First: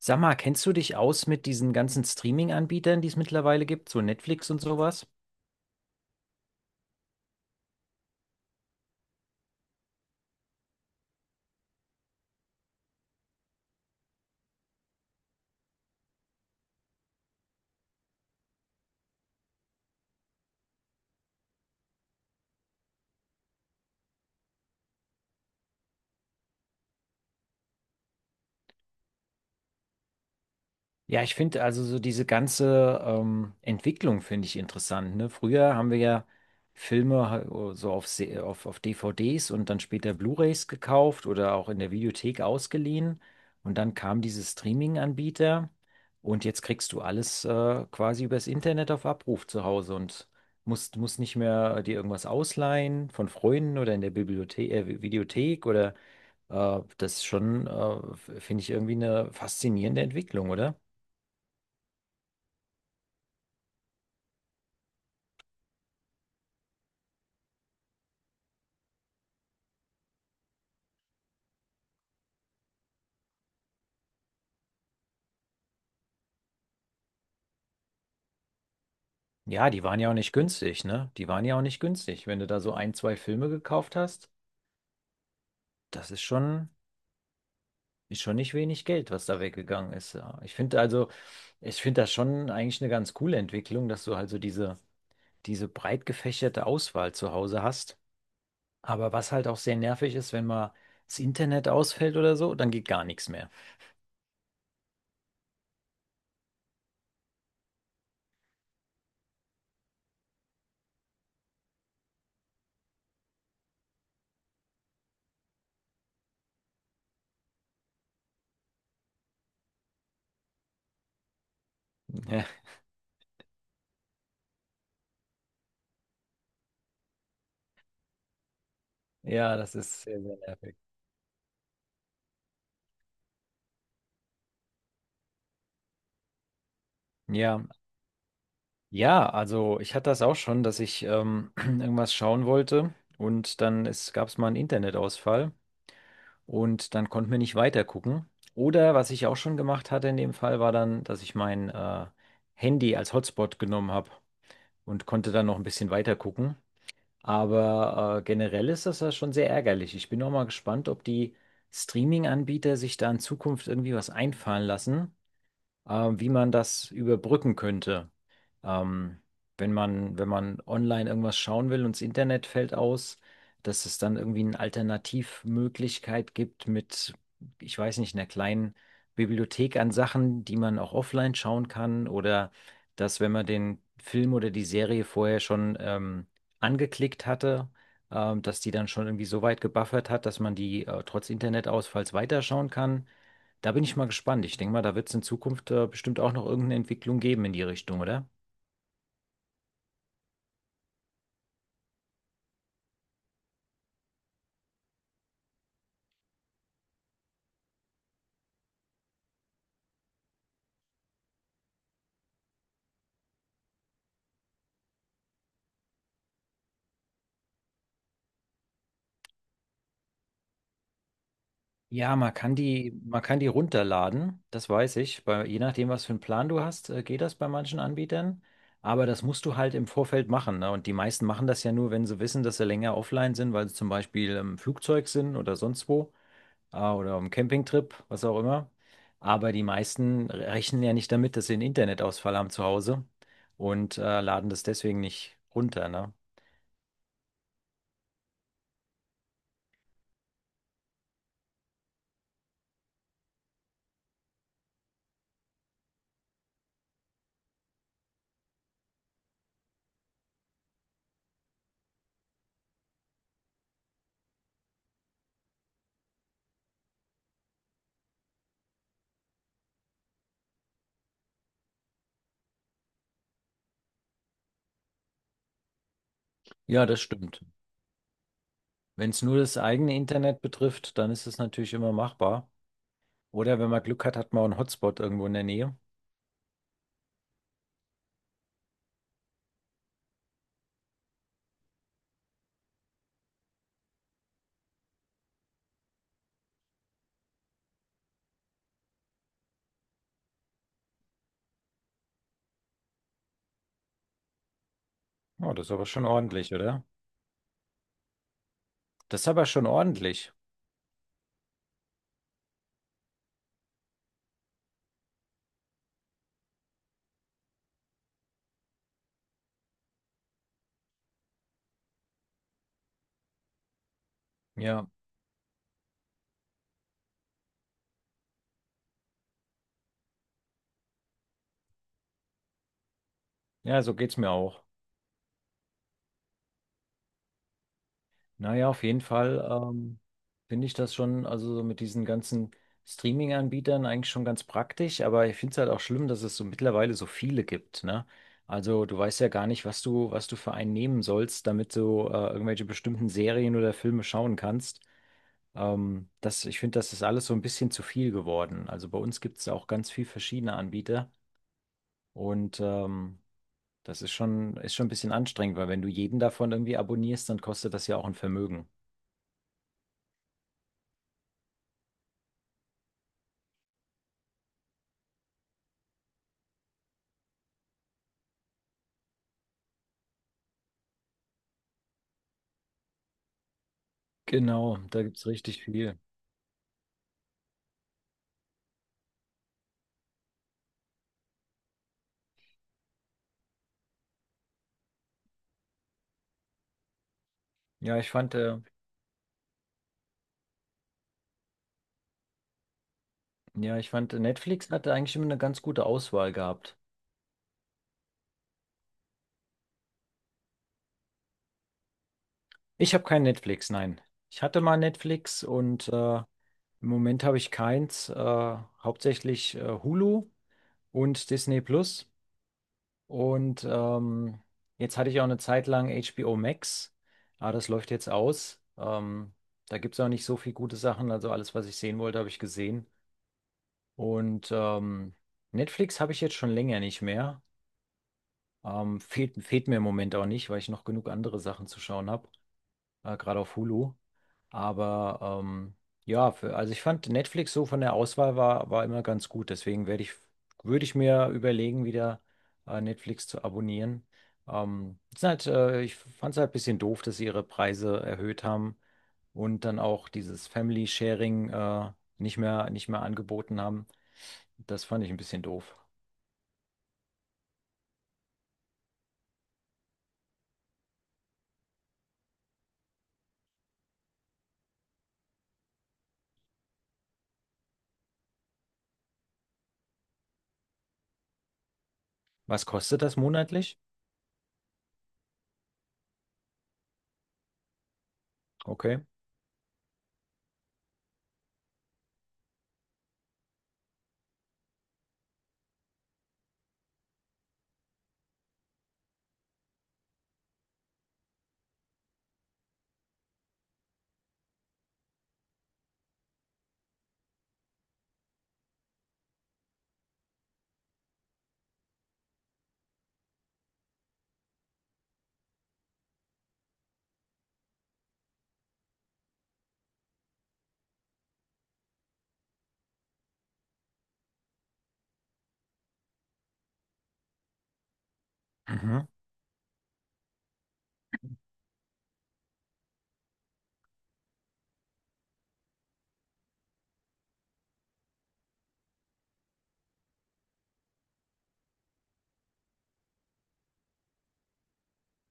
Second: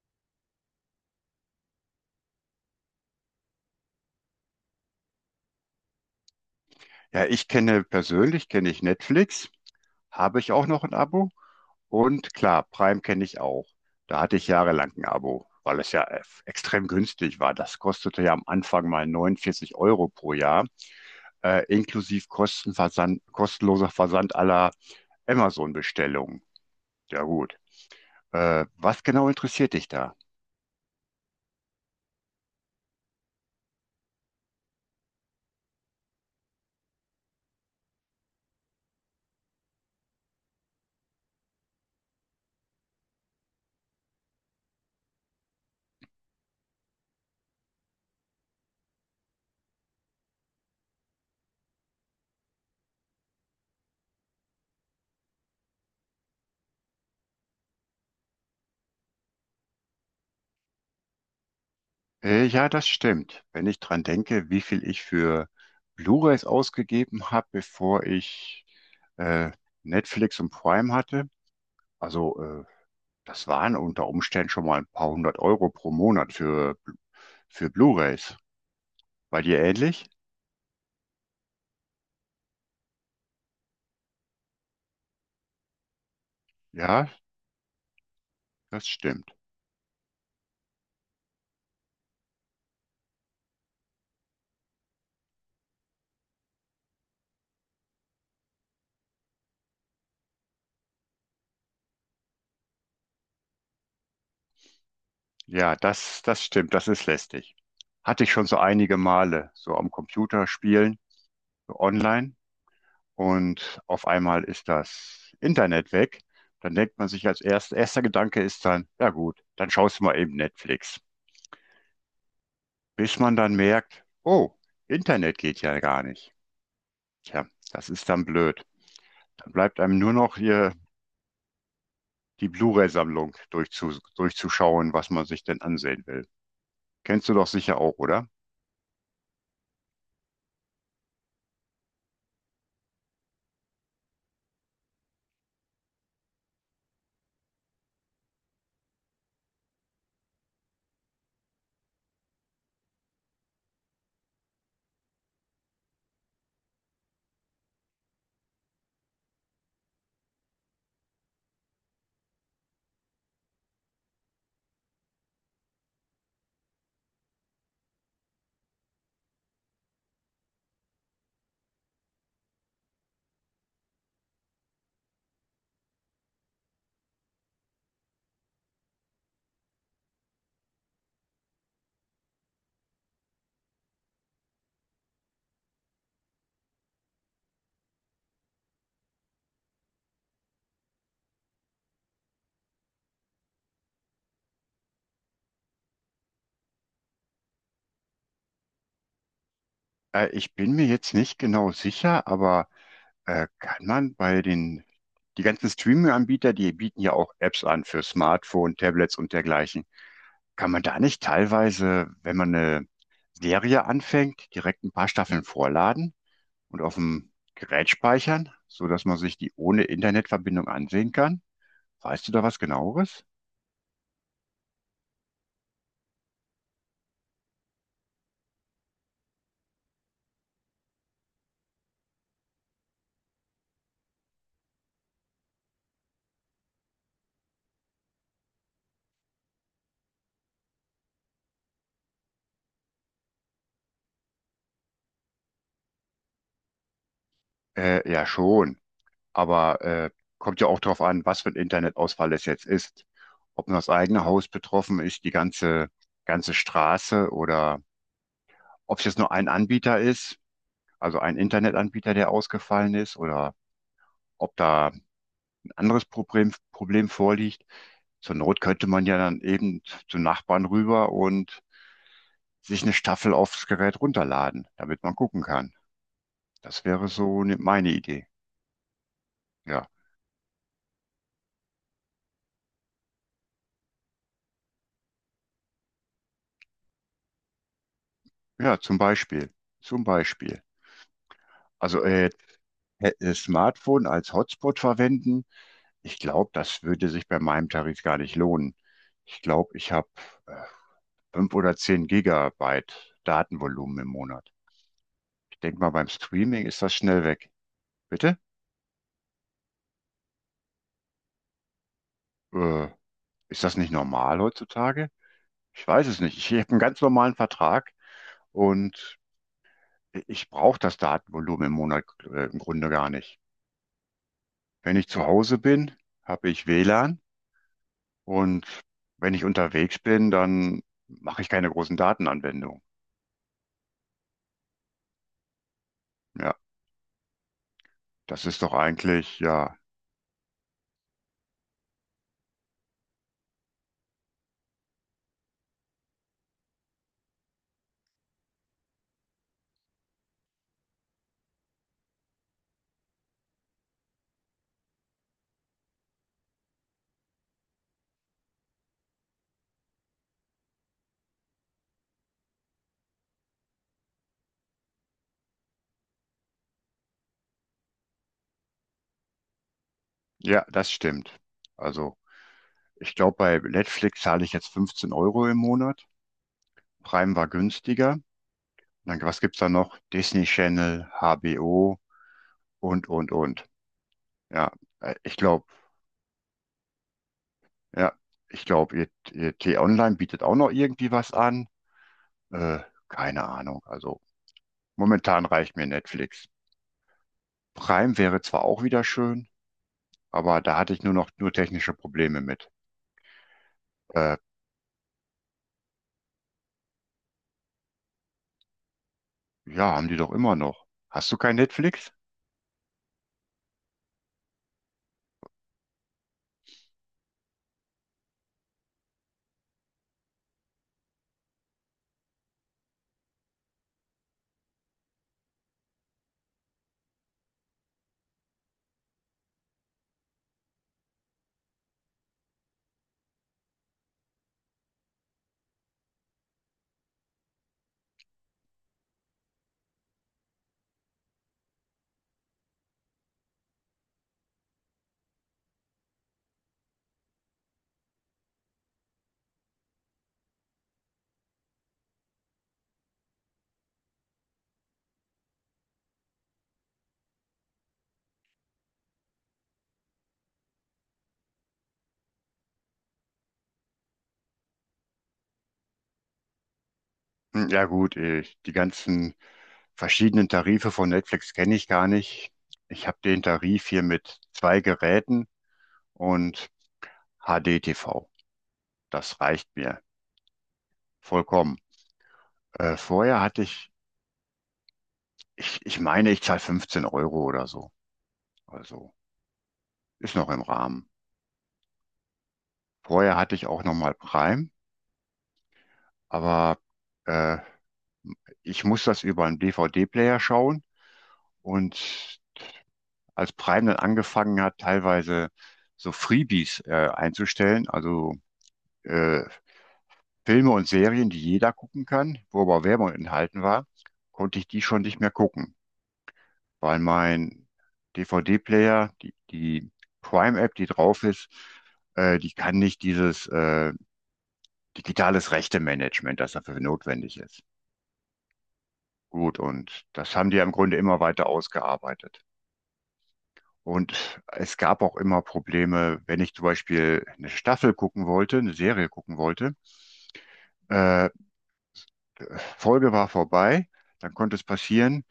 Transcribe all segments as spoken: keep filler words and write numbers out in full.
Sag mal, kennst du dich aus mit diesen ganzen Streaming-Anbietern, die es mittlerweile gibt, so Netflix und sowas? Ja, ich kenne persönlich, kenne ich Netflix, habe ich auch noch ein Abo. Und klar, Prime kenne ich auch. Da hatte ich jahrelang ein Abo, weil es ja äh, extrem günstig war. Das kostete ja am Anfang mal neunundvierzig Euro pro Jahr, äh, inklusive Kostenversand, kostenloser Versand aller Amazon-Bestellungen. Ja gut. Äh, was genau interessiert dich da? Ja, ich finde also so diese ganze ähm, Entwicklung finde ich interessant, ne? Früher haben wir ja Filme ha- so auf, Se- auf, auf D V Ds und dann später Blu-rays gekauft oder auch in der Videothek ausgeliehen. Und dann kam diese Streaming-Anbieter und jetzt kriegst du alles äh, quasi übers Internet auf Abruf zu Hause und musst, musst nicht mehr dir irgendwas ausleihen von Freunden oder in der Bibliothek, äh, Videothek oder äh, das ist schon, äh, f- finde ich irgendwie eine faszinierende Entwicklung, oder? Äh, ja, das stimmt. Wenn ich dran denke, wie viel ich für Blu-rays ausgegeben habe, bevor ich äh, Netflix und Prime hatte, also äh, das waren unter Umständen schon mal ein paar hundert Euro pro Monat für, für Blu-rays. Bei dir Ja, die waren ähnlich? ja auch nicht günstig, ne? Die waren ja auch nicht günstig. Wenn du da so ein, zwei Filme gekauft hast, das ist schon, Ja, ist schon nicht wenig das Geld, was stimmt. da weggegangen ist. Ja. Ich finde also, ich finde das schon eigentlich eine ganz coole Entwicklung, dass du halt so diese, diese breit gefächerte Auswahl zu Hause hast. Aber was halt auch sehr nervig ist, wenn mal das Internet ausfällt oder so, dann geht gar nichts mehr. Ja, das, das stimmt. Das ist lästig. Hatte ich schon so einige Male, so am Computer spielen, so online. Und auf einmal ist das Internet weg. Dann denkt man sich als erst, erster Gedanke ist dann, ja gut, dann schaust du mal eben Netflix. Bis man dann merkt, oh, Internet geht ja gar nicht. Tja, das ist dann blöd. Dann Ja, das bleibt einem ist nur sehr, noch sehr hier nervig. die Blu-ray-Sammlung durchzu, durchzuschauen, was man sich denn ansehen will. Kennst du doch Ja, sicher auch, oder? ja, also ich hatte das auch schon, dass ich ähm, irgendwas schauen wollte und dann es gab es mal einen Internetausfall und dann konnten wir nicht weitergucken. Oder was ich auch schon gemacht hatte in dem Fall, war dann, dass ich mein äh, Handy als Hotspot genommen habe und konnte dann noch ein bisschen weitergucken. Aber äh, generell ist das ja schon sehr ärgerlich. Ich bin auch mal gespannt, ob die Streaming-Anbieter sich da in Zukunft irgendwie was einfallen lassen, äh, wie man das überbrücken könnte. Ähm, wenn man, wenn man online irgendwas schauen will und das Internet fällt aus, dass es dann irgendwie eine Alternativmöglichkeit gibt mit, ich weiß nicht, einer kleinen Bibliothek an Sachen, die man auch offline schauen kann oder dass, wenn man den Film oder die Serie vorher schon ähm, angeklickt hatte, ähm, dass die dann schon irgendwie so weit gebuffert hat, dass man die äh, trotz Internetausfalls weiterschauen kann. Da bin ich mal gespannt. Ich denke mal, da wird es in Zukunft äh, bestimmt auch noch irgendeine Entwicklung geben in die Richtung, oder? Äh, ich bin mir jetzt nicht genau sicher, aber Äh, kann man bei den, die ganzen Streaming-Anbieter, die bieten ja auch Apps an für Smartphone, Tablets und dergleichen. Kann man da nicht teilweise, wenn man eine Serie anfängt, direkt ein paar Staffeln vorladen und auf dem Gerät speichern, sodass man sich die ohne Internetverbindung ansehen kann? Ja, Weißt du man da kann was die, man genaueres? kann die runterladen, das weiß ich. Bei, je nachdem, was für einen Plan du hast, äh, geht das bei manchen Anbietern. Aber das musst du halt im Vorfeld machen, ne? Und die meisten machen das ja nur, wenn sie wissen, dass sie länger offline sind, weil sie zum Beispiel im Flugzeug sind oder sonst wo, äh, oder im Campingtrip, was auch immer. Aber die meisten rechnen ja nicht damit, dass sie einen Internetausfall haben zu Hause und äh, laden das deswegen nicht runter, ne? Äh, ja, schon. Aber äh, kommt ja auch darauf an, was für ein Internetausfall es jetzt ist. Ob nur das eigene Haus betroffen ist, die ganze, ganze Straße oder ob es jetzt nur ein Anbieter ist, also ein Internetanbieter, der ausgefallen ist, oder ob da ein anderes Problem, Problem vorliegt. Zur Not könnte man ja dann eben zum Nachbarn rüber und sich eine Staffel aufs Gerät runterladen, damit man gucken kann. Das Ja, das wäre stimmt. so ne- meine Idee. Wenn es nur das Ja, eigene Internet betrifft, dann ist es natürlich immer machbar. Oder wenn man Glück hat, hat man auch einen Hotspot irgendwo in der Nähe. ja, zum Beispiel, zum Beispiel. Also äh, hä- äh, Smartphone als Hotspot verwenden, ich glaube, das würde sich bei meinem Tarif gar nicht lohnen. Ich glaube, ich habe fünf oder zehn Gigabyte Datenvolumen im Monat. Oh, Ich das ist denke aber mal, schon beim ordentlich, Streaming ist oder? das schnell weg. Bitte? Das ist aber schon ordentlich. Äh, Ist das nicht normal heutzutage? Ich weiß es nicht. Ich habe einen ganz normalen Vertrag und ich brauche das Datenvolumen im Monat äh, im Grunde gar nicht. Ja, Wenn ich zu Hause bin, habe ich W L A N und wenn ich unterwegs bin, dann mache ich keine großen Datenanwendungen. ja, so geht's mir auch. Ja, das ist Naja, doch auf jeden eigentlich, Fall ja, ähm, finde ich das schon, also so mit diesen ganzen Streaming-Anbietern eigentlich schon ganz praktisch, aber ich finde es halt auch schlimm, dass es so mittlerweile so viele gibt, ne? Also du weißt ja gar nicht, was du, was du für einen nehmen sollst, damit du äh, irgendwelche bestimmten Serien oder Filme schauen kannst. Ähm, das, ich finde, das ist alles so ein bisschen zu viel geworden. Also bei uns gibt es auch ganz viel verschiedene Anbieter und ähm, das ist schon, ist schon ein bisschen anstrengend, weil wenn du jeden davon irgendwie abonnierst, dann kostet das ja auch ein Vermögen. ja, das stimmt. Also ich glaube, bei Netflix zahle ich jetzt fünfzehn Euro im Monat. Prime war günstiger. Dann, was gibt's da noch? Disney Channel, H B O und, und, und. Ja, Genau, da äh, gibt es ich richtig glaube, viel. ja, ich glaube, ihr, ihr T-Online bietet auch noch irgendwie was an. Äh, keine Ahnung. Also momentan reicht mir Netflix. Ja, ich Prime fand, wäre äh, zwar auch wieder schön, aber da hatte ich nur noch nur technische Probleme mit. ja, ich fand, Äh, Netflix hatte eigentlich immer eine ganz gute Auswahl gehabt. ja, haben die doch immer noch. Hast du kein Netflix? Ich habe kein Netflix, nein. Ich hatte mal Netflix und äh, im Moment habe ich keins, äh, hauptsächlich äh, Hulu und Disney Plus. Und ähm, jetzt hatte ich auch eine Zeit lang H B O Max, aber das läuft jetzt aus. Ähm, da gibt es auch nicht so viel gute Sachen. Also alles, was ich sehen wollte, habe ich gesehen. Und ähm, Netflix habe ich jetzt schon länger nicht mehr. Ähm, fehlt, fehlt mir im Moment auch nicht, weil ich noch genug andere Sachen zu schauen habe, äh, gerade auf Hulu. Aber ähm, ja, für, also ich fand Netflix so von der Auswahl war, war immer ganz gut. Deswegen werde ich, würde ich mir überlegen, wieder äh, Netflix zu abonnieren. Ähm, es ist halt, äh, ich fand es halt ein bisschen doof, dass sie ihre Preise erhöht haben und dann auch dieses Family Sharing äh, nicht mehr, nicht mehr angeboten haben. Das fand ich ein bisschen doof. Hm, ja gut, ich, die ganzen verschiedenen Tarife von Netflix kenne ich gar nicht. Ich habe den Tarif hier mit zwei Geräten und H D-T V. Das reicht mir vollkommen. Was Äh, kostet das vorher hatte monatlich? ich, ich, ich meine, ich zahle fünfzehn Euro oder so. Okay. Also ist noch im Rahmen. Vorher hatte ich auch nochmal Prime, aber äh, ich muss das über einen D V D-Player schauen. Und als Prime dann angefangen hat, teilweise so Freebies äh, einzustellen, also äh, Filme und Serien, die jeder gucken kann, wo aber Werbung enthalten war, konnte ich die schon nicht mehr gucken, weil mein D V D-Player, die, die Prime-App, die drauf ist, äh, die kann nicht dieses äh, digitales Rechte-Management, das dafür notwendig ist. Mhm. Gut, und das haben die ja im Grunde immer weiter ausgearbeitet. Und es gab auch immer Probleme, wenn ich zum Beispiel eine Staffel gucken wollte, eine Serie gucken wollte, äh, Folge war vorbei, dann konnte es passieren,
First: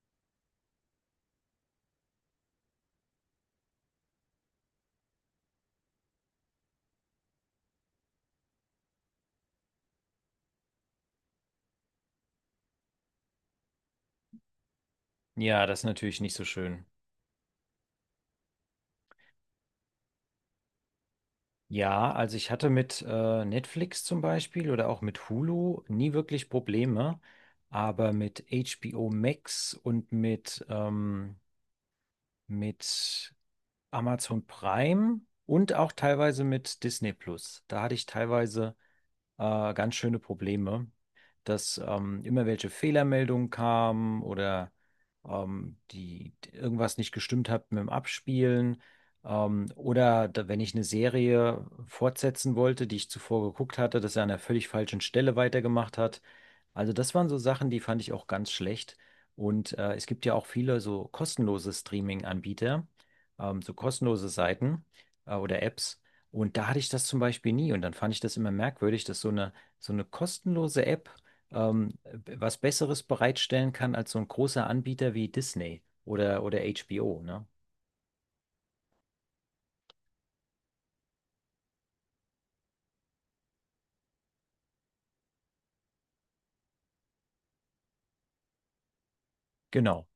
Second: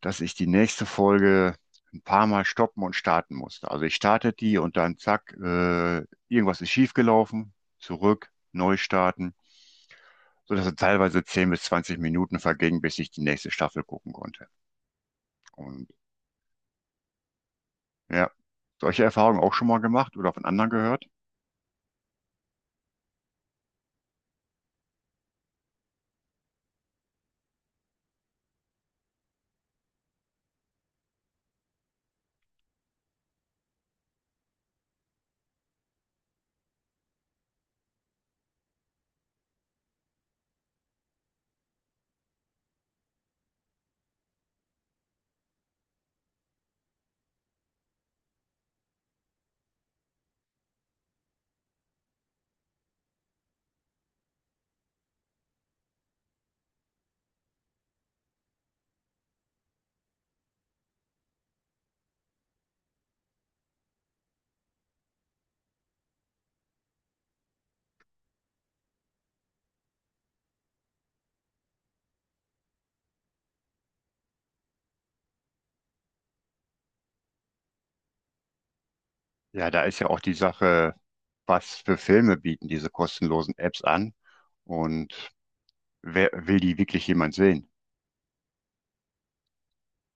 dass ich die nächste Folge ein paar Mal stoppen und starten musste. Also ich starte die und dann zack, äh, irgendwas ist schiefgelaufen, zurück, neu starten, sodass dann teilweise zehn bis zwanzig Minuten vergingen, bis ich die nächste Staffel gucken konnte. Ja, das ist Und natürlich nicht so schön. ja, solche Erfahrungen auch schon mal gemacht oder von anderen gehört? Ja, also ich hatte mit äh, Netflix zum Beispiel oder auch mit Hulu nie wirklich Probleme, aber mit H B O Max und mit, ähm, mit Amazon Prime und auch teilweise mit Disney Plus. Da hatte ich teilweise äh, ganz schöne Probleme, dass ähm, immer welche Fehlermeldungen kamen oder ähm, die die irgendwas nicht gestimmt hat mit dem Abspielen. Ähm, oder da, wenn ich eine Serie fortsetzen wollte, die ich zuvor geguckt hatte, dass er an einer völlig falschen Stelle weitergemacht hat. Also das waren so Sachen, die fand ich auch ganz schlecht. Und äh, es gibt ja auch viele so kostenlose Streaming-Anbieter, ähm, so kostenlose Seiten äh, oder Apps. Und da hatte ich das zum Beispiel nie. Und dann fand ich das immer merkwürdig, dass so eine, so eine kostenlose App ähm, was Besseres bereitstellen kann als so ein großer Anbieter wie Disney oder, oder H B O, ne? Ja, da ist ja auch die Sache, was für Filme bieten diese kostenlosen Apps an und wer will die wirklich jemand sehen? Genau.